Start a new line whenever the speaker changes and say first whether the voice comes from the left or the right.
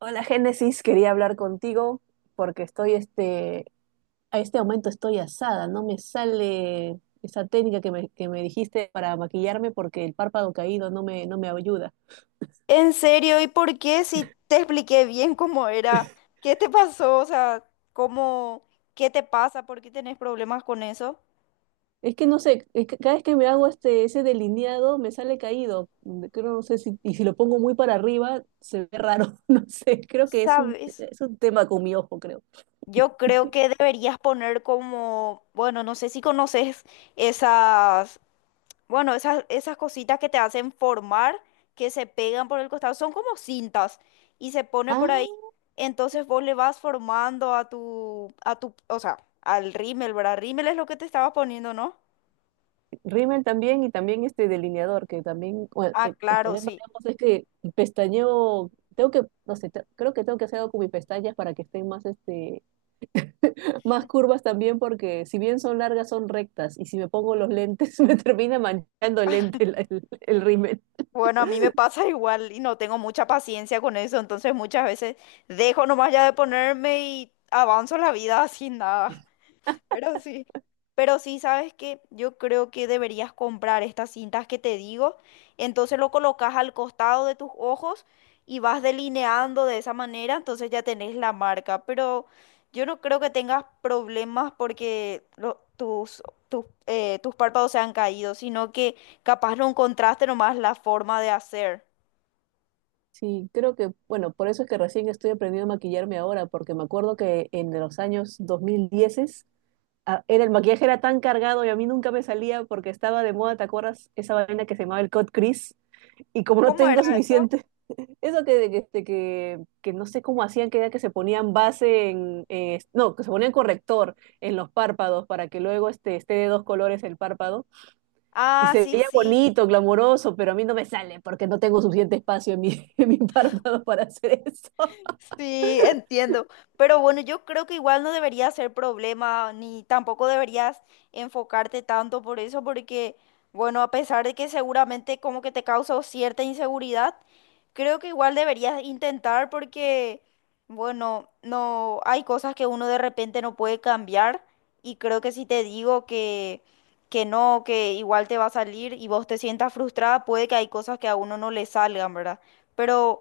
right: Hola Génesis, quería hablar contigo porque estoy a este momento estoy asada. No me sale esa técnica que que me dijiste para maquillarme, porque el párpado caído no me ayuda.
left: ¿En serio? ¿Y por qué? Si te expliqué bien cómo era, ¿qué te pasó? O sea, ¿cómo, qué te pasa? ¿Por qué tenés problemas con eso?
right: Es que no sé, es que cada vez que me hago ese delineado me sale caído. Mm, creo, no sé si, y si lo pongo muy para arriba se ve raro, no sé, creo que
left: ¿Sabes?
right: es un tema con mi ojo, creo.
left: Yo creo que deberías poner como, bueno, no sé si conoces esas, bueno, esas cositas que te hacen formar, que se pegan por el costado, son como cintas y se pone por ahí. Entonces vos le vas formando a tu, o sea, al rímel, ¿verdad? Rímel es lo que te estabas poniendo, ¿no?
right: Rímel también y también este delineador, que también, bueno,
left: Ah,
right: el
left: claro,
right: problema
left: sí.
right: de ambos es que el pestañeo, tengo que, no sé, creo que tengo que hacer algo con mis pestañas para que estén más, más curvas también, porque si bien son largas, son rectas, y si me pongo los lentes, me termina manchando el lente, el rímel.
left: Bueno, a mí me pasa igual y no tengo mucha paciencia con eso, entonces muchas veces dejo nomás ya de ponerme y avanzo la vida sin nada. Pero sí. Pero sí, ¿sabes qué? Yo creo que deberías comprar estas cintas que te digo. Entonces lo colocas al costado de tus ojos y vas delineando de esa manera, entonces ya tenés la marca. Pero yo no creo que tengas problemas porque lo- tus, tus párpados se han caído, sino que capaz no encontraste nomás la forma de hacer.
right: Sí, creo que, bueno, por eso es que recién estoy aprendiendo a maquillarme ahora, porque me acuerdo que en los años 2010 el maquillaje era tan cargado y a mí nunca me salía porque estaba de moda, ¿te acuerdas? Esa vaina que se llamaba el cut crease y como no
left: ¿Cómo era
right: tengo
left: eso?
right: suficiente, eso que no sé cómo hacían, que era que se ponían base en, no, que se ponían corrector en los párpados para que luego esté de dos colores el párpado, y
left: Ah,
right: se
left: sí,
right: veía
left: sí.
right: bonito, glamuroso, pero a mí no me sale porque no tengo suficiente espacio en mi, en mi párpado para hacer eso.
left: Sí, entiendo. Pero bueno, yo creo que igual no debería ser problema, ni tampoco deberías enfocarte tanto por eso, porque, bueno, a pesar de que seguramente como que te causa cierta inseguridad, creo que igual deberías intentar porque, bueno, no hay cosas que uno de repente no puede cambiar y creo que si te digo que no, que igual te va a salir y vos te sientas frustrada, puede que hay cosas que a uno no le salgan, ¿verdad? Pero...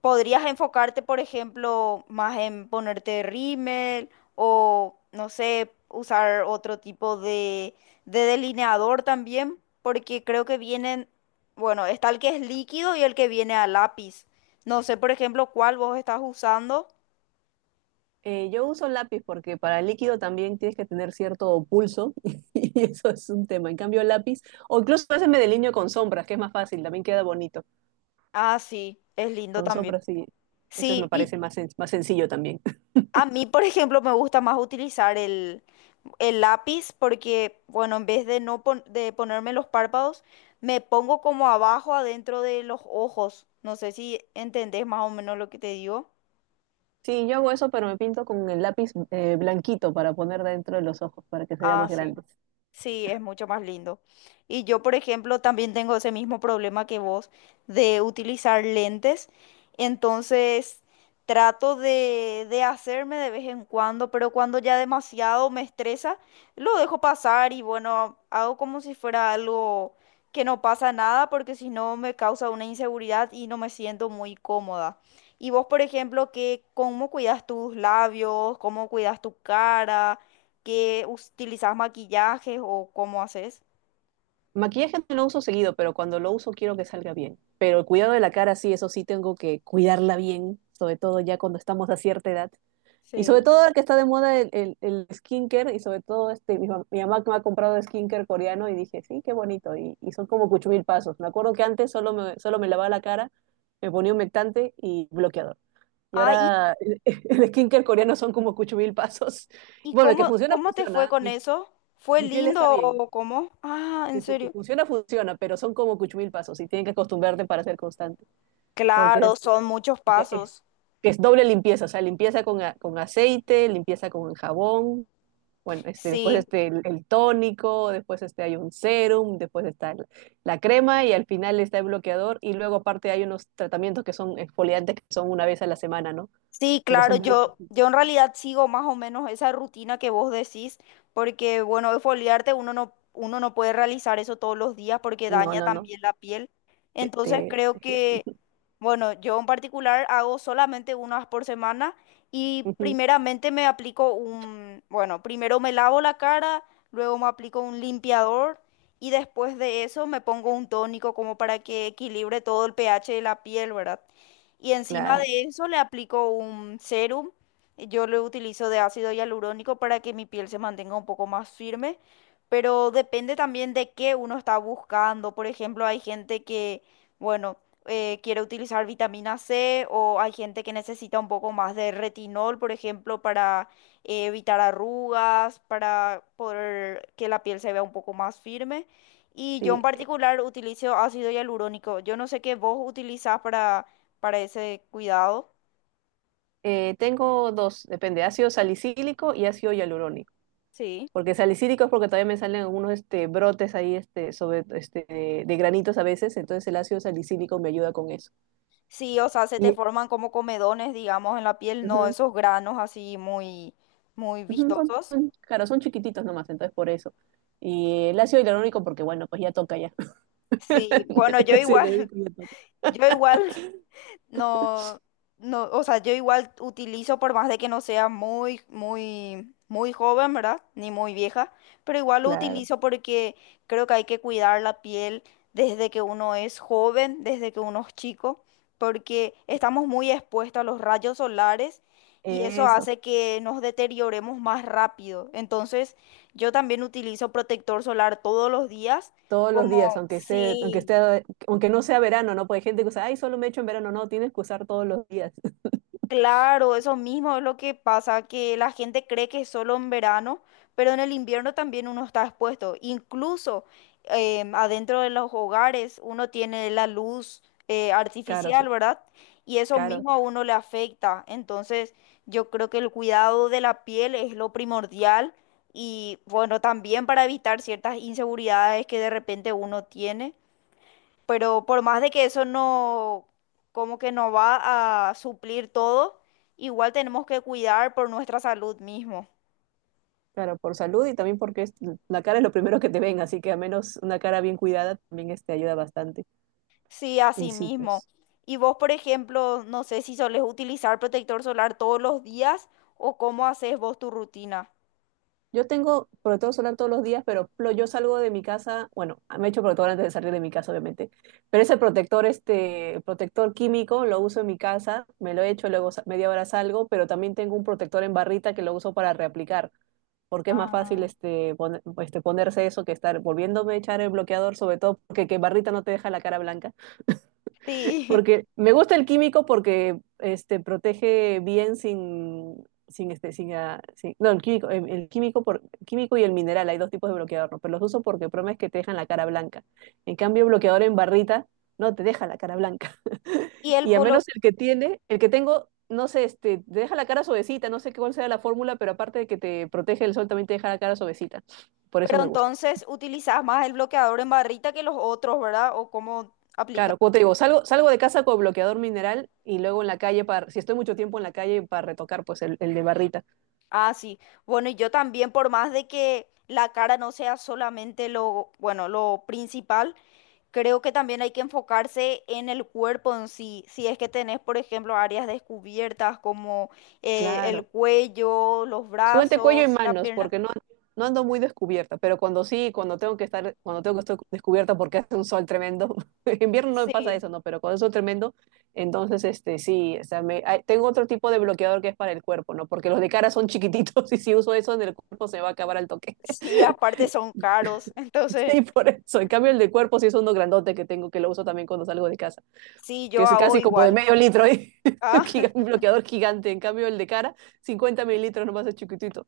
left: Podrías enfocarte, por ejemplo, más en ponerte rímel o, no sé, usar otro tipo de delineador también, porque creo que vienen, bueno, está el que es líquido y el que viene a lápiz. No sé, por ejemplo, cuál vos estás usando.
right: Yo uso lápiz porque para el líquido también tienes que tener cierto pulso, y eso es un tema. En cambio, lápiz, o incluso a veces me delineo con sombras, que es más fácil, también queda bonito.
left: Ah, sí, es lindo
right: Con
left: también.
right: sombra, sí. Ese
left: Sí,
right: me
left: y
right: parece más, más sencillo también.
left: a mí, por ejemplo, me gusta más utilizar el lápiz porque, bueno, en vez de no pon- de ponerme los párpados, me pongo como abajo adentro de los ojos. No sé si entendés más o menos lo que te digo.
right: Sí, yo hago eso, pero me pinto con el lápiz blanquito para poner dentro de los ojos, para que se vea
left: Ah,
right: más
left: sí.
right: grande.
left: Sí, es mucho más lindo. Y yo, por ejemplo, también tengo ese mismo problema que vos de utilizar lentes. Entonces, trato de hacerme de vez en cuando, pero cuando ya demasiado me estresa, lo dejo pasar y bueno, hago como si fuera algo que no pasa nada, porque si no me causa una inseguridad y no me siento muy cómoda. Y vos, por ejemplo, ¿qué, cómo cuidas tus labios? ¿Cómo cuidas tu cara? Que utilizas maquillajes o cómo haces.
right: Maquillaje no lo uso seguido, pero cuando lo uso quiero que salga bien. Pero el cuidado de la cara, sí, eso sí tengo que cuidarla bien, sobre todo ya cuando estamos a cierta edad. Y sobre
left: Sí.
right: todo ahora que está de moda el skincare, y sobre todo mi mamá que me ha comprado skincare coreano, y dije, sí, qué bonito. Y son como cuchumil pasos. Me acuerdo que antes solo me lavaba la cara, me ponía humectante y bloqueador. Y
left: Ah,
right: ahora el skincare coreano son como cucho mil pasos.
left: y
right: Bueno, el que
left: cómo,
right: funciona,
left: cómo te fue
right: funciona.
left: con eso? ¿Fue
right: Mi piel está
left: lindo
right: bien.
left: o cómo? Ah, en
right: Que
left: serio.
right: funciona, funciona, pero son como cucho mil pasos y tienen que acostumbrarte para ser constante. Porque
left: Claro,
right: es,
left: son muchos
right: porque es,
left: pasos.
right: que es doble limpieza, o sea, limpieza con, con aceite, limpieza con jabón. Bueno, después
left: Sí.
right: el tónico, después hay un serum, después está la crema y al final está el bloqueador. Y luego aparte hay unos tratamientos que son exfoliantes que son una vez a la semana, ¿no?
left: Sí,
right: Pero
left: claro,
right: son varios.
left: yo en realidad sigo más o menos esa rutina que vos decís, porque bueno, exfoliarte uno no puede realizar eso todos los días porque
right: No,
left: daña
right: no, no.
left: también la piel.
right: Te,
left: Entonces creo
right: te fío.
left: que, bueno, yo en particular hago solamente una vez por semana y
right: Ujú,
left: primeramente me aplico un, bueno, primero me lavo la cara, luego me aplico un limpiador y después de eso me pongo un tónico como para que equilibre todo el pH de la piel, ¿verdad? Y encima
right: claro,
left: de eso le aplico un serum. Yo lo utilizo de ácido hialurónico para que mi piel se mantenga un poco más firme. Pero depende también de qué uno está buscando. Por ejemplo, hay gente que, bueno, quiere utilizar vitamina C o hay gente que necesita un poco más de retinol, por ejemplo, para evitar arrugas, para poder que la piel se vea un poco más firme. Y yo en
right: sí.
left: particular utilizo ácido hialurónico. Yo no sé qué vos utilizás para ese cuidado.
right: Tengo dos, depende, ácido salicílico y ácido hialurónico.
left: Sí.
right: Porque salicílico es porque todavía me salen algunos brotes ahí de granitos a veces, entonces el ácido salicílico me ayuda con eso.
left: Sí, o sea, se te
right: Y,
left: forman como comedones, digamos, en la piel, no
right: ujú,
left: esos granos así muy, muy
right: ujú,
left: vistosos.
right: claro, son chiquititos nomás, entonces por eso. Y el ácido hialurónico porque, bueno, pues ya toca ya.
left: Sí, bueno,
right: El
left: yo
right: ácido
left: igual,
right: hialurónico me toca.
left: yo igual No, no, o sea, yo igual utilizo por más de que no sea muy, muy, muy joven, ¿verdad? Ni muy vieja, pero igual lo
right: Claro,
left: utilizo porque creo que hay que cuidar la piel desde que uno es joven, desde que uno es chico, porque estamos muy expuestos a los rayos solares y eso
right: eso.
left: hace que nos deterioremos más rápido. Entonces, yo también utilizo protector solar todos los días,
right: Todos los
left: como,
right: días, aunque sea, aunque
left: sí.
right: esté, aunque no sea verano, ¿no? Porque hay gente que usa, ay, solo me echo en verano, no, tienes que usar todos los días.
left: Claro, eso mismo es lo que pasa, que la gente cree que es solo en verano, pero en el invierno también uno está expuesto. Incluso adentro de los hogares uno tiene la luz
right: Claro,
left: artificial,
right: sí,
left: ¿verdad? Y eso
right: claro,
left: mismo a uno le afecta. Entonces yo creo que el cuidado de la piel es lo primordial y bueno, también para evitar ciertas inseguridades que de repente uno tiene. Pero por más de que eso no, como que no va a suplir todo, igual tenemos que cuidar por nuestra salud mismo.
right: claro, por salud y también porque la cara es lo primero que te ven, así que a menos una cara bien cuidada también ayuda bastante.
left: Sí,
right: Y
left: así
right: sí,
left: mismo.
right: pues.
left: Y vos, por ejemplo, no sé si solés utilizar protector solar todos los días o cómo haces vos tu rutina.
right: Yo tengo protector solar todos los días, pero yo salgo de mi casa, bueno, me echo protector antes de salir de mi casa, obviamente, pero ese protector, protector químico, lo uso en mi casa, me lo echo, luego media hora salgo, pero también tengo un protector en barrita que lo uso para reaplicar. Porque es más fácil
left: Ah,
right: ponerse eso que estar volviéndome a echar el bloqueador, sobre todo porque que barrita no te deja la cara blanca.
left: sí.
right: Porque me gusta el químico porque protege bien sin, sin este, sin, ah, sin- no, el químico químico y el mineral, hay dos tipos de bloqueador, ¿no? Pero los uso porque el problema es que te dejan la cara blanca. En cambio, el bloqueador en barrita no te deja la cara blanca.
left: Y el
right: Y a
left: blo-
right: menos el que tiene, el que tengo, no sé, te deja la cara suavecita, no sé cuál sea la fórmula, pero aparte de que te protege el sol, también te deja la cara suavecita. Por eso
left: pero
right: me gusta.
left: entonces utilizás más el bloqueador en barrita que los otros, ¿verdad? ¿O cómo aplicas?
right: Claro, como te digo, salgo, salgo de casa con bloqueador mineral y luego en la calle, para, si estoy mucho tiempo en la calle, para retocar pues el de barrita.
left: Ah, sí. Bueno, y yo también, por más de que la cara no sea solamente lo, bueno, lo principal, creo que también hay que enfocarse en el cuerpo en sí. Si es que tenés, por ejemplo, áreas descubiertas como el
right: Claro.
left: cuello, los
right: Súbete cuello y
left: brazos, la
right: manos,
left: pierna.
right: porque no, no ando muy descubierta, pero cuando sí, cuando tengo que estar, cuando tengo que estar descubierta porque hace un sol tremendo, en invierno no me pasa
left: Sí.
right: eso, no, pero cuando es sol tremendo, entonces este sí, o sea, tengo otro tipo de bloqueador que es para el cuerpo, ¿no? Porque los de cara son chiquititos y si uso eso en el cuerpo se me va a acabar al toque.
left: Sí, aparte son caros. Entonces,
right: Sí, por eso. En cambio, el de cuerpo sí es uno grandote que tengo, que lo uso también cuando salgo de casa.
left: sí,
right: Que
left: yo
right: es
left: hago
right: casi como de
left: igual.
right: medio litro, ¿eh? Un
left: Ah,
right: Un bloqueador gigante. En cambio, el de cara, 50 ml nomás, es chiquitito.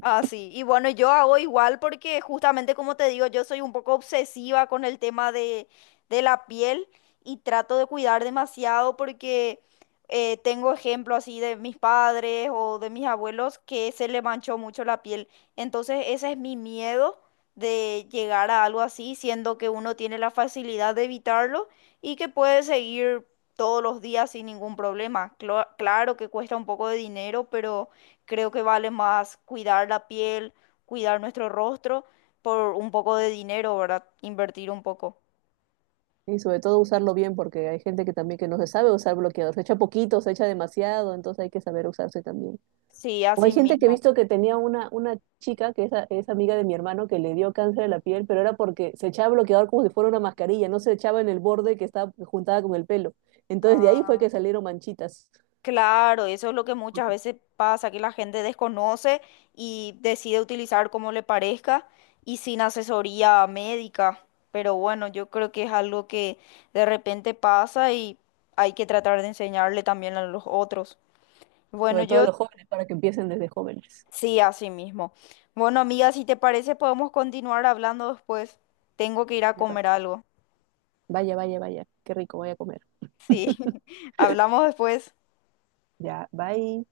left: Ah, sí, y bueno, yo hago igual porque justamente como te digo, yo soy un poco obsesiva con el tema de la piel y trato de cuidar demasiado porque tengo ejemplos así de mis padres o de mis abuelos que se le manchó mucho la piel. Entonces ese es mi miedo de llegar a algo así, siendo que uno tiene la facilidad de evitarlo y que puede seguir todos los días sin ningún problema. Clo- claro que cuesta un poco de dinero, pero creo que vale más cuidar la piel, cuidar nuestro rostro por un poco de dinero, ¿verdad? Invertir un poco.
right: Y sobre todo usarlo bien, porque hay gente que también que no se sabe usar bloqueador. Se echa poquito, se echa demasiado, entonces hay que saber usarse también.
left: Sí,
right: O hay
left: así
right: gente que he
left: mismo.
right: visto que tenía una chica, que es, es amiga de mi hermano, que le dio cáncer de la piel, pero era porque se echaba bloqueador como si fuera una mascarilla, no se echaba en el borde que estaba juntada con el pelo. Entonces de ahí fue
left: Ah,
right: que salieron manchitas,
left: claro, eso es lo que muchas veces pasa, que la gente desconoce y decide utilizar como le parezca y sin asesoría médica. Pero bueno, yo creo que es algo que de repente pasa y hay que tratar de enseñarle también a los otros. Bueno,
right: sobre todo a
left: yo
right: los jóvenes, para que empiecen desde jóvenes.
left: Sí, así mismo. Bueno, amiga, si te parece, podemos continuar hablando después. Tengo que ir a
right: Me,
left: comer algo.
right: vaya, vaya, vaya. Qué rico, voy a comer.
left: Sí, hablamos después.
right: Ya, bye.